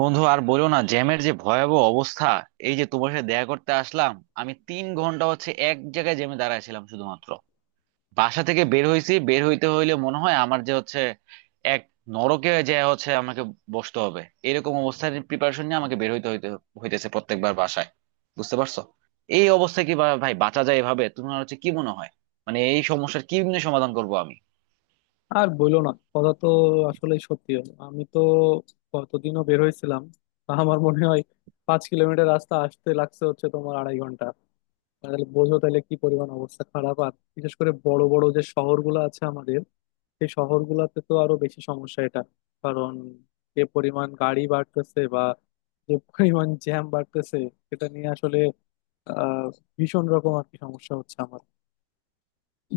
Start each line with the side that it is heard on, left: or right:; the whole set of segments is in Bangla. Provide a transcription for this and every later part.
right: বন্ধু, আর বলো না, জ্যামের যে ভয়াবহ অবস্থা। এই যে তোমার সাথে দেখা করতে আসলাম, আমি 3 ঘন্টা হচ্ছে এক জায়গায় জ্যামে দাঁড়াইছিলাম শুধুমাত্র। বাসা থেকে বের হইছি, বের হইতে হইলে মনে হয় আমার যে হচ্ছে এক নরকে যে হচ্ছে আমাকে বসতে হবে। এরকম অবস্থার প্রিপারেশন নিয়ে আমাকে বের হইতে হইতে হইতেছে প্রত্যেকবার বাসায়, বুঝতে পারছো? এই অবস্থায় কি ভাই বাঁচা যায় এভাবে? তোমার হচ্ছে কি মনে হয়, মানে এই সমস্যার কি নিয়ে সমাধান করবো আমি?
left: আর বইলো না, কথা তো। আসলে সত্যি হলো আমি তো কতদিনও বের হয়েছিলাম, তা আমার মনে হয় 5 কিলোমিটার রাস্তা আসতে লাগছে হচ্ছে তোমার 2.5 ঘন্টা। তাহলে বোঝো তাহলে কি পরিমাণ অবস্থা খারাপ। আর বিশেষ করে বড় বড় যে শহরগুলো আছে আমাদের, সেই শহরগুলোতে তো আরো বেশি সমস্যা এটা। কারণ যে পরিমাণ গাড়ি বাড়তেছে বা যে পরিমাণ জ্যাম বাড়তেছে সেটা নিয়ে আসলে আহ ভীষণ রকম আর কি সমস্যা হচ্ছে আমার।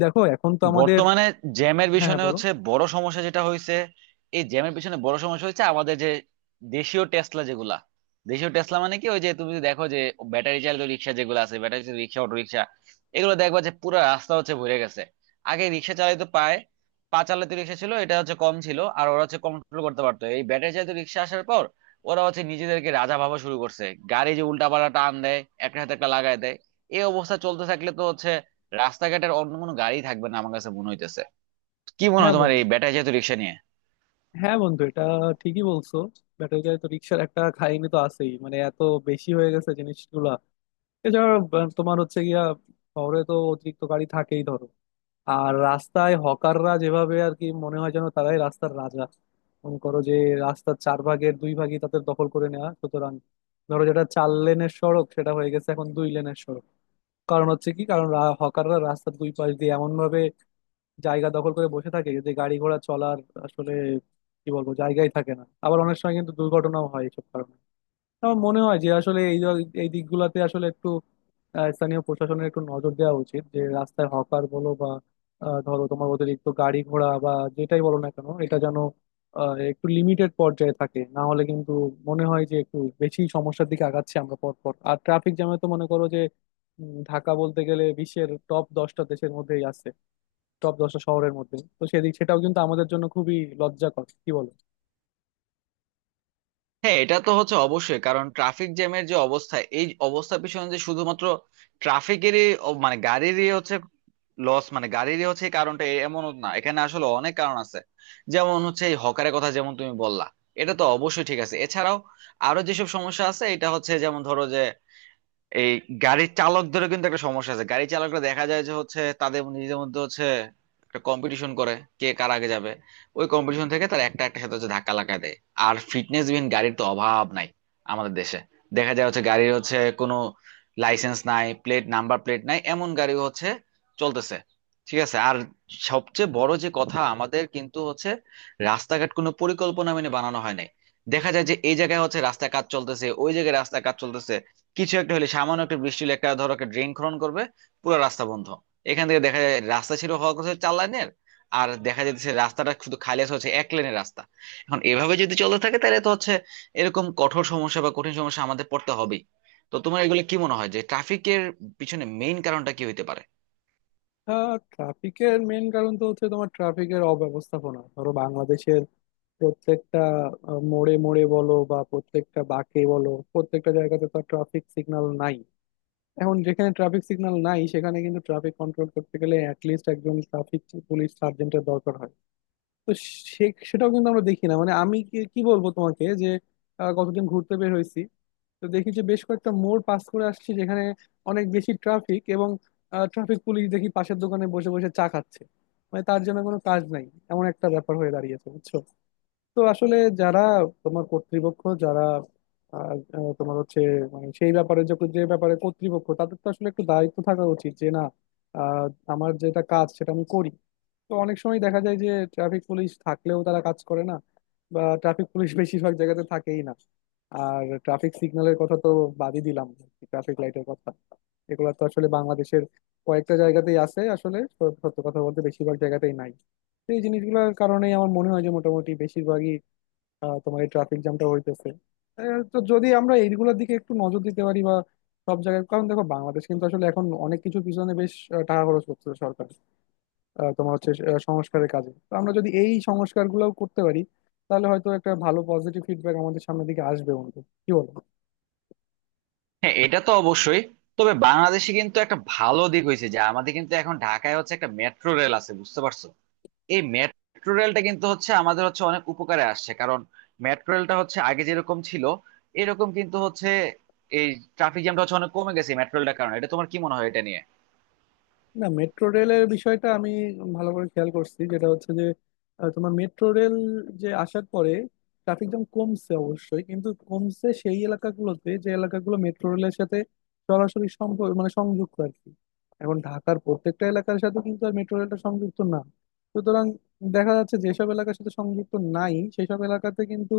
left: দেখো এখন তো আমাদের।
right: বর্তমানে জ্যামের
left: হ্যাঁ, হ্যাঁ,
right: পিছনে
left: বলো।
right: হচ্ছে বড় সমস্যা যেটা হয়েছে, এই জ্যামের পিছনে বড় সমস্যা হচ্ছে আমাদের যে দেশীয় টেসলা যেগুলা, দেশীয় টেসলা মানে কি, ওই যে তুমি যদি দেখো যে ব্যাটারি চালিত রিক্সা যেগুলো আছে, ব্যাটারি চালিত রিক্সা, অটো রিক্সা, এগুলো দেখবা যে পুরো রাস্তা হচ্ছে ভরে গেছে। আগে রিক্সা চালিত পায় পা চালিত রিক্সা ছিল, এটা হচ্ছে কম ছিল আর ওরা হচ্ছে কন্ট্রোল করতে পারতো। এই ব্যাটারি চালিত রিক্সা আসার পর ওরা হচ্ছে নিজেদেরকে রাজা ভাবা শুরু করছে। গাড়ি যে উল্টা পাল্টা টান দেয়, একটা হাতে একটা লাগায় দেয়, এই অবস্থা চলতে থাকলে তো হচ্ছে রাস্তাঘাটের অন্য কোনো গাড়ি থাকবে না আমার কাছে মনে হইতেছে। কি মনে
left: হ্যাঁ
right: হয় তোমার
left: বন্ধু,
right: এই ব্যাটারি চালিত রিক্সা নিয়ে?
left: হ্যাঁ বন্ধু, এটা ঠিকই বলছো। ব্যাটারি গাড়িতে রিক্সার একটা খাইনি তো আছেই, মানে এত বেশি হয়ে গেছে জিনিসগুলা। এছাড়া তোমার হচ্ছে গিয়া শহরে তো অতিরিক্ত গাড়ি থাকেই ধরো। আর রাস্তায় হকাররা যেভাবে, আর কি মনে হয় যেন তারাই রাস্তার রাজা। মনে করো যে রাস্তার 4 ভাগের 2 ভাগই তাদের দখল করে নেওয়া, সুতরাং ধরো যেটা 4 লেনের সড়ক সেটা হয়ে গেছে এখন 2 লেনের সড়ক। কারণ হচ্ছে কি, কারণ হকাররা রাস্তার দুই পাশ দিয়ে এমন ভাবে জায়গা দখল করে বসে থাকে যে গাড়ি ঘোড়া চলার আসলে কি বলবো জায়গাই থাকে না। আবার অনেক সময় কিন্তু দুর্ঘটনাও হয় এইসব কারণে। আমার মনে হয় যে আসলে এই দিকগুলাতে আসলে একটু স্থানীয় প্রশাসনের একটু নজর দেওয়া উচিত, যে রাস্তায় হকার বলো বা ধরো তোমার অতিরিক্ত গাড়ি ঘোড়া বা যেটাই বলো না কেন এটা যেন একটু লিমিটেড পর্যায়ে থাকে, না হলে কিন্তু মনে হয় যে একটু বেশি সমস্যার দিকে আগাচ্ছি আমরা পর পর। আর ট্রাফিক জ্যামে তো মনে করো যে ঢাকা বলতে গেলে বিশ্বের টপ 10টা দেশের মধ্যেই আছে, টপ 10টা শহরের মধ্যে। তো সেদিক, সেটাও কিন্তু আমাদের জন্য খুবই লজ্জাকর, কি বলো।
right: হ্যাঁ, এটা তো হচ্ছে অবশ্যই, কারণ ট্রাফিক জ্যামের যে অবস্থা, এই অবস্থার পিছনে যে শুধুমাত্র মানে গাড়িরই হচ্ছে লস, মানে গাড়িরই হচ্ছে, এই এমনও না, এখানে আসলে অনেক কারণ আছে। যেমন হচ্ছে এই হকারের কথা যেমন তুমি বললা, এটা তো অবশ্যই ঠিক আছে। এছাড়াও আরো যেসব সমস্যা আছে, এটা হচ্ছে যেমন ধরো যে এই গাড়ির চালকদেরও কিন্তু একটা সমস্যা আছে। গাড়ি চালকরা দেখা যায় যে হচ্ছে তাদের নিজেদের মধ্যে হচ্ছে একটা কম্পিটিশন করে, কে কার আগে যাবে। ওই কম্পিটিশন থেকে তারা একটা একটা সাথে হচ্ছে ধাক্কা লাগা দেয়। আর ফিটনেস বিহীন গাড়ির তো অভাব নাই আমাদের দেশে। দেখা যায় হচ্ছে গাড়ির হচ্ছে কোনো লাইসেন্স নাই, প্লেট নাই, এমন গাড়ি হচ্ছে চলতেছে। ঠিক আছে, আর সবচেয়ে বড় যে কথা, আমাদের কিন্তু হচ্ছে রাস্তাঘাট কোনো পরিকল্পনা মেনে বানানো হয় নাই। দেখা যায় যে এই জায়গায় হচ্ছে রাস্তা কাজ চলতেছে, ওই জায়গায় রাস্তা কাজ চলতেছে, কিছু একটা হলে, সামান্য একটা বৃষ্টি হলে, একটা ধরো একটা ড্রেন খনন করবে, পুরো রাস্তা বন্ধ। এখান থেকে দেখা যায় রাস্তা ছিল হওয়ার কথা চার লাইনের, আর দেখা যাচ্ছে রাস্তাটা শুধু খালি আছে হচ্ছে এক লেনের রাস্তা। এখন এভাবে যদি চলতে থাকে তাহলে তো হচ্ছে এরকম কঠোর সমস্যা বা কঠিন সমস্যা আমাদের পড়তে হবেই। তো তোমার এগুলো কি মনে হয় যে ট্রাফিকের পিছনে মেইন কারণটা কি হইতে পারে?
left: ট্রাফিকের মেন কারণ তো হচ্ছে তোমার ট্রাফিকের অব্যবস্থাপনা। ধরো বাংলাদেশের প্রত্যেকটা মোড়ে মোড়ে বলো বা প্রত্যেকটা বাঁকে বলো, প্রত্যেকটা জায়গাতে তো ট্রাফিক সিগন্যাল নাই। এখন যেখানে ট্রাফিক সিগন্যাল নাই সেখানে কিন্তু ট্রাফিক কন্ট্রোল করতে গেলে অ্যাটলিস্ট একজন ট্রাফিক পুলিশ সার্জেন্টের দরকার হয়। তো সে সেটাও কিন্তু আমরা দেখি না, মানে আমি কি কি বলবো তোমাকে যে কতদিন ঘুরতে বের হয়েছি। তো দেখি যে বেশ কয়েকটা মোড় পাস করে আসছি যেখানে অনেক বেশি ট্রাফিক, এবং ট্রাফিক পুলিশ দেখি পাশের দোকানে বসে বসে চা খাচ্ছে। মানে তার জন্য কোনো কাজ নাই, এমন একটা ব্যাপার হয়ে দাঁড়িয়েছে বুঝছো। তো আসলে যারা তোমার কর্তৃপক্ষ, যারা আহ, আহ, তোমার হচ্ছে, মানে সেই ব্যাপারে, যখন যে ব্যাপারে কর্তৃপক্ষ তাদের তো আসলে একটু দায়িত্ব থাকা উচিত যে না আহ, আমার যেটা কাজ সেটা আমি করি। তো অনেক সময় দেখা যায় যে ট্রাফিক পুলিশ থাকলেও তারা কাজ করে না, বা ট্রাফিক পুলিশ বেশিরভাগ জায়গাতে থাকেই না। আর ট্রাফিক সিগন্যালের কথা তো বাদই দিলাম, ট্রাফিক লাইটের কথা। এগুলো তো আসলে বাংলাদেশের কয়েকটা জায়গাতেই আছে আসলে, সত্য কথা বলতে বেশিরভাগ জায়গাতেই নাই। তো এই জিনিসগুলোর কারণেই আমার মনে হয় যে মোটামুটি বেশিরভাগই তোমার এই ট্রাফিক জ্যামটা হইতেছে। তো যদি আমরা এইগুলোর দিকে একটু নজর দিতে পারি বা সব জায়গায়, কারণ দেখো বাংলাদেশ কিন্তু আসলে এখন অনেক কিছু পিছনে বেশ টাকা খরচ করতেছে সরকার, তোমার হচ্ছে সংস্কারের কাজে। তো আমরা যদি এই সংস্কারগুলোও করতে পারি তাহলে হয়তো একটা ভালো পজিটিভ ফিডব্যাক আমাদের সামনের দিকে আসবে বন্ধু, কি বলো।
right: হ্যাঁ, এটা তো অবশ্যই। তবে বাংলাদেশে কিন্তু একটা ভালো দিক হয়েছে যে আমাদের কিন্তু এখন ঢাকায় হচ্ছে একটা মেট্রো রেল আছে, বুঝতে পারছো? এই মেট্রো রেলটা কিন্তু হচ্ছে আমাদের হচ্ছে অনেক উপকারে আসছে, কারণ মেট্রো রেলটা হচ্ছে আগে যেরকম ছিল এরকম কিন্তু হচ্ছে এই ট্রাফিক জ্যামটা হচ্ছে অনেক কমে গেছে মেট্রো রেলটার কারণে। এটা তোমার কি মনে হয় এটা নিয়ে?
left: না, মেট্রো রেলের বিষয়টা আমি ভালো করে খেয়াল করছি, যেটা হচ্ছে যে তোমার মেট্রো রেল যে আসার পরে ট্রাফিক জ্যাম কমছে অবশ্যই, কিন্তু কমছে সেই এলাকাগুলোতে যে এলাকাগুলো মেট্রো রেলের সাথে সরাসরি সম্পর্ক, মানে সংযুক্ত আর কি। এখন ঢাকার প্রত্যেকটা এলাকার সাথে কিন্তু আর মেট্রো রেলটা সংযুক্ত না। সুতরাং দেখা যাচ্ছে যেসব এলাকার সাথে সংযুক্ত নাই সেসব এলাকাতে কিন্তু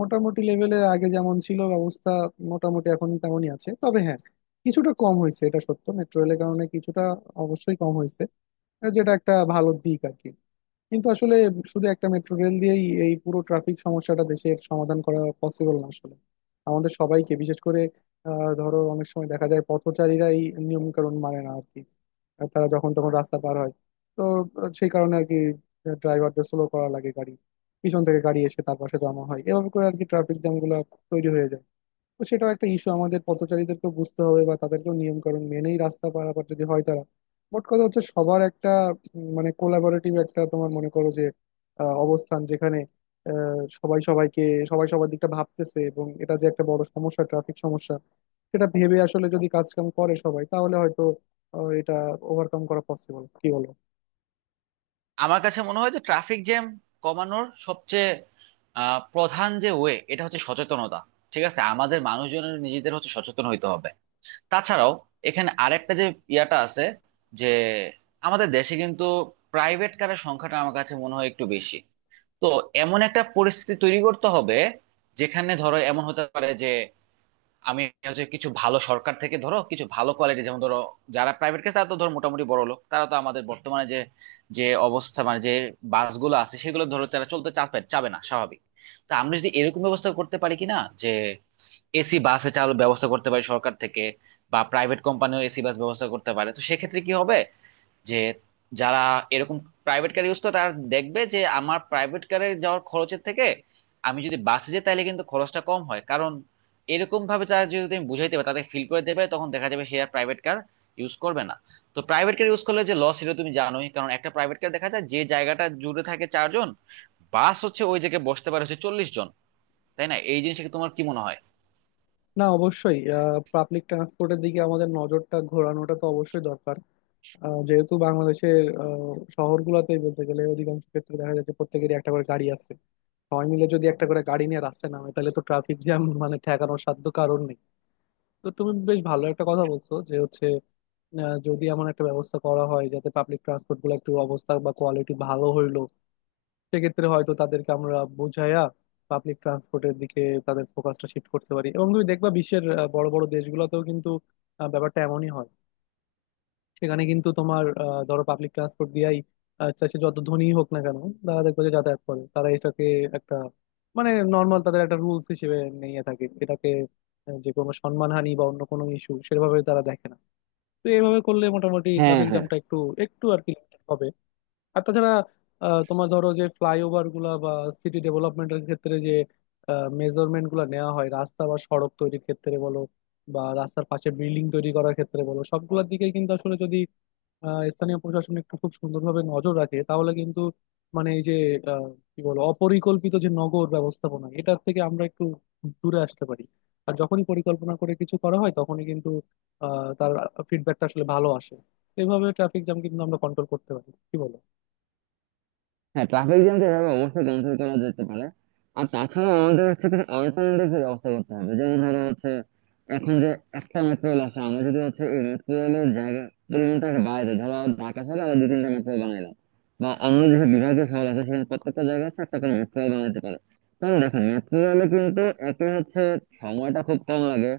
left: মোটামুটি লেভেলের আগে যেমন ছিল ব্যবস্থা, মোটামুটি এখন তেমনই আছে। তবে হ্যাঁ, কিছুটা কম হয়েছে এটা সত্য, মেট্রো রেলের কারণে কিছুটা অবশ্যই কম হয়েছে, যেটা একটা ভালো দিক আর কি। কিন্তু আসলে শুধু একটা মেট্রো রেল দিয়েই এই পুরো ট্রাফিক সমস্যাটা দেশের সমাধান করা পসিবল না। আসলে আমাদের সবাইকে বিশেষ করে, ধরো অনেক সময় দেখা যায় পথচারীরা এই নিয়ম কানুন মানে না আর কি। আর তারা যখন তখন রাস্তা পার হয়। তো সেই কারণে আর কি ড্রাইভারদের স্লো করা লাগে গাড়ি, পিছন থেকে গাড়ি এসে তার পাশে জমা হয়, এভাবে করে আর কি ট্রাফিক জ্যাম গুলো তৈরি হয়ে যায়। তো সেটাও একটা ইস্যু, আমাদের পথচারীদেরকেও বুঝতে হবে বা তাদেরকেও নিয়ম কানুন মেনেই রাস্তা পারাপার যদি হয় তারা। মোট কথা হচ্ছে সবার একটা মানে কোলাবোরেটিভ একটা তোমার মনে করো যে অবস্থান, যেখানে আহ, সবাই সবাইকে সবাই সবার দিকটা ভাবতেছে এবং এটা যে একটা বড় সমস্যা, ট্রাফিক সমস্যা, সেটা ভেবে আসলে যদি কাজ কাম করে সবাই তাহলে হয়তো এটা ওভারকাম করা পসিবল, কি বলো।
right: আমার কাছে মনে হয় যে ট্রাফিক জ্যাম কমানোর সবচেয়ে প্রধান যে ওয়ে, এটা হচ্ছে সচেতনতা। ঠিক আছে, আমাদের মানুষজনের নিজেদের হচ্ছে সচেতন হইতে হবে। তাছাড়াও এখানে আরেকটা যে ইয়াটা আছে যে আমাদের দেশে কিন্তু প্রাইভেট কারের সংখ্যাটা আমার কাছে মনে হয় একটু বেশি। তো এমন একটা পরিস্থিতি তৈরি করতে হবে যেখানে ধরো এমন হতে পারে যে আমি হচ্ছে কিছু ভালো, সরকার থেকে ধরো কিছু ভালো কোয়ালিটি, যেমন ধরো যারা প্রাইভেট কেস তারা তো ধরো মোটামুটি বড় লোক, তারা তো আমাদের বর্তমানে যে যে অবস্থা, মানে যে বাসগুলো আছে সেগুলো ধরো তারা চলতে চাপে চাবে না স্বাভাবিক। তো আমরা যদি এরকম ব্যবস্থা করতে পারি কিনা যে এসি বাসে চালু ব্যবস্থা করতে পারি সরকার থেকে বা প্রাইভেট কোম্পানিও এসি বাস ব্যবস্থা করতে পারে, তো সেক্ষেত্রে কি হবে যে যারা এরকম প্রাইভেট কার ইউজ করে তারা দেখবে যে আমার প্রাইভেট কারে যাওয়ার খরচের থেকে আমি যদি বাসে যাই তাহলে কিন্তু খরচটা কম হয়। কারণ এরকম ভাবে তারা যদি, তুমি বুঝাইতে পারো, তাদের ফিল করে দেবে, তখন দেখা যাবে সে আর প্রাইভেট কার ইউজ করবে না। তো প্রাইভেট কার ইউজ করলে যে লস সেটা তুমি জানোই, কারণ একটা প্রাইভেট কার দেখা যায় যে জায়গাটা জুড়ে থাকে চারজন, বাস হচ্ছে ওই জায়গায় বসতে পারে হচ্ছে 40 জন, তাই না? এই জিনিসটাকে তোমার কি মনে হয়?
left: না অবশ্যই, পাবলিক ট্রান্সপোর্টের দিকে আমাদের নজরটা ঘোরানোটা তো অবশ্যই দরকার, যেহেতু বাংলাদেশের শহরগুলোতেই বলতে গেলে অধিকাংশ ক্ষেত্রে দেখা যাচ্ছে প্রত্যেকেরই একটা করে গাড়ি আছে। সবাই মিলে যদি একটা করে গাড়ি নিয়ে রাস্তায় নামে তাহলে তো ট্রাফিক জ্যাম মানে ঠেকানোর সাধ্য কারণ নেই। তো তুমি বেশ ভালো একটা কথা বলছো যে হচ্ছে যদি এমন একটা ব্যবস্থা করা হয় যাতে পাবলিক ট্রান্সপোর্ট গুলো একটু অবস্থা বা কোয়ালিটি ভালো হইলো, সেক্ষেত্রে হয়তো তাদেরকে আমরা বুঝাইয়া পাবলিক ট্রান্সপোর্টের দিকে তাদের ফোকাসটা শিফট করতে পারি। এবং তুমি দেখবা বিশ্বের বড় বড় দেশগুলোতেও কিন্তু ব্যাপারটা এমনই হয়। সেখানে কিন্তু তোমার ধরো পাবলিক ট্রান্সপোর্ট দিয়াই, আচ্ছা সে যত ধনী হোক না কেন, তারা দেখবে যে যাতায়াত করে তারা এটাকে একটা, মানে নর্মাল তাদের একটা রুলস হিসেবে নিয়ে থাকে এটাকে। যে কোনো সম্মানহানি বা অন্য কোনো ইস্যু সেভাবে তারা দেখে না। তো এইভাবে করলে মোটামুটি
right: হ্যাঁ,
left: ট্রাফিক
right: হ্যাঁ,
left: জ্যামটা একটু একটু আর কি limited হবে। আর তাছাড়া তোমার ধরো যে ফ্লাইওভার গুলা বা সিটি ডেভেলপমেন্টের ক্ষেত্রে যে মেজারমেন্ট গুলা নেওয়া হয় রাস্তা বা সড়ক তৈরির ক্ষেত্রে বলো, বা রাস্তার পাশে বিল্ডিং তৈরি করার ক্ষেত্রে বলো, সবগুলোর দিকে কিন্তু আসলে যদি স্থানীয় প্রশাসন একটু খুব সুন্দরভাবে নজর রাখে তাহলে কিন্তু, মানে এই যে আহ, কি বলো, অপরিকল্পিত যে নগর ব্যবস্থাপনা এটার থেকে আমরা একটু দূরে আসতে পারি। আর যখনই পরিকল্পনা করে কিছু করা হয় তখনই কিন্তু তার ফিডব্যাকটা আসলে ভালো আসে। এইভাবে ট্রাফিক জ্যাম কিন্তু আমরা কন্ট্রোল করতে পারি, কি বলো।
right: হ্যাঁ, ট্রাফিক জ্যাম তো এভাবে অবশ্যই কন্ট্রোল করা যেতে পারে। আর তাছাড়া আমাদের হচ্ছে কিছু অল্টারনেটিভ ব্যবস্থা করতে হবে, যেমন ধরো হচ্ছে এখন যে একটা মেট্রো রেল আছে, আমরা যদি হচ্ছে এই মেট্রো রেলের জায়গা পরিমাণটাকে বাড়াই দিই, ধরো ঢাকা শহরে আমরা দু তিনটা মেট্রো বানাইলাম, বা অন্য যেসব বিভাগীয় শহর আছে সেখানে প্রত্যেকটা জায়গায় হচ্ছে একটা করে মেট্রো রেল বানাতে পারে। কারণ দেখো মেট্রো রেলে কিন্তু একে হচ্ছে সময়টা খুব কম লাগে,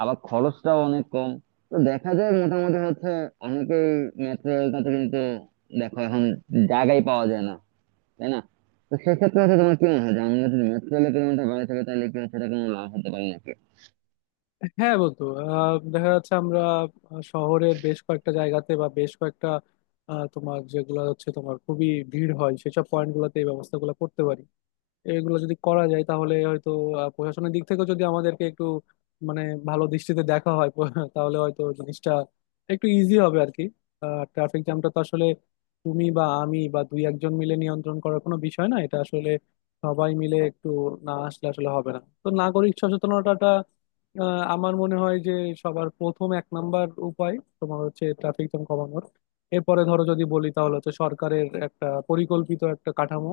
right: আবার খরচটাও অনেক কম। তো দেখা যায় মোটামুটি হচ্ছে অনেকেই মেট্রো রেলটাতে কিন্তু, দেখো এখন জায়গাই পাওয়া যায় না, তাই না? তো সেক্ষেত্রে হচ্ছে তোমার কি মনে হয় যে আমরা যদি মেট্রো রেলে কিলোমিটার বাড়াতে চাই তাহলে কি সেটা কোনো লাভ হতে পারে নাকি?
left: হ্যাঁ বন্ধু, দেখা যাচ্ছে আমরা শহরের বেশ কয়েকটা জায়গাতে বা বেশ কয়েকটা তোমার যেগুলো হচ্ছে তোমার খুবই ভিড় হয় সেসব পয়েন্ট গুলোতে এই ব্যবস্থাগুলো করতে পারি। এগুলো যদি করা যায় তাহলে হয়তো প্রশাসনের দিক থেকে যদি আমাদেরকে একটু, মানে ভালো দৃষ্টিতে দেখা হয় তাহলে হয়তো জিনিসটা একটু ইজি হবে আর কি। ট্রাফিক জ্যামটা তো আসলে তুমি বা আমি বা দুই একজন মিলে নিয়ন্ত্রণ করার কোনো বিষয় না, এটা আসলে সবাই মিলে একটু, না আসলে আসলে হবে না তো নাগরিক সচেতনতাটা, আমার মনে হয় যে সবার প্রথম 1 নাম্বার উপায় তোমার হচ্ছে ট্রাফিক জ্যাম কমানোর। এরপরে ধরো যদি বলি তাহলে হচ্ছে সরকারের একটা পরিকল্পিত একটা কাঠামো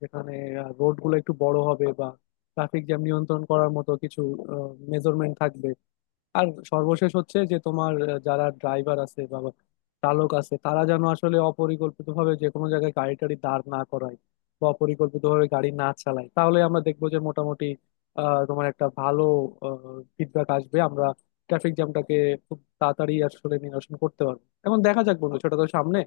left: যেখানে রোড গুলো একটু বড় হবে বা ট্রাফিক জ্যাম নিয়ন্ত্রণ করার মতো কিছু মেজারমেন্ট থাকবে। আর সর্বশেষ হচ্ছে যে তোমার যারা ড্রাইভার আছে বা চালক আছে তারা যেন আসলে অপরিকল্পিতভাবে যে কোনো জায়গায় গাড়ি টাড়ি দাঁড় না করায় বা অপরিকল্পিতভাবে গাড়ি না চালায়, তাহলে আমরা দেখবো যে মোটামুটি তোমার একটা ভালো ফিডব্যাক আসবে, আমরা ট্রাফিক জ্যামটাকে খুব তাড়াতাড়ি আসলে নিরসন করতে পারবো। এখন দেখা যাক বন্ধু সেটা তো সামনে,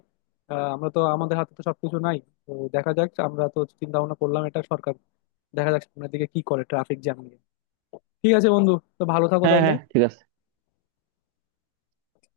left: আমরা তো আমাদের হাতে তো সবকিছু নাই। তো দেখা যাক, আমরা তো চিন্তা ভাবনা করলাম, এটা সরকার দেখা যাক সামনের দিকে কি করে ট্রাফিক জ্যাম নিয়ে। ঠিক আছে বন্ধু, তো ভালো থাকো
right: হ্যাঁ, হ্যাঁ,
left: তাহলে।
right: ঠিক আছে।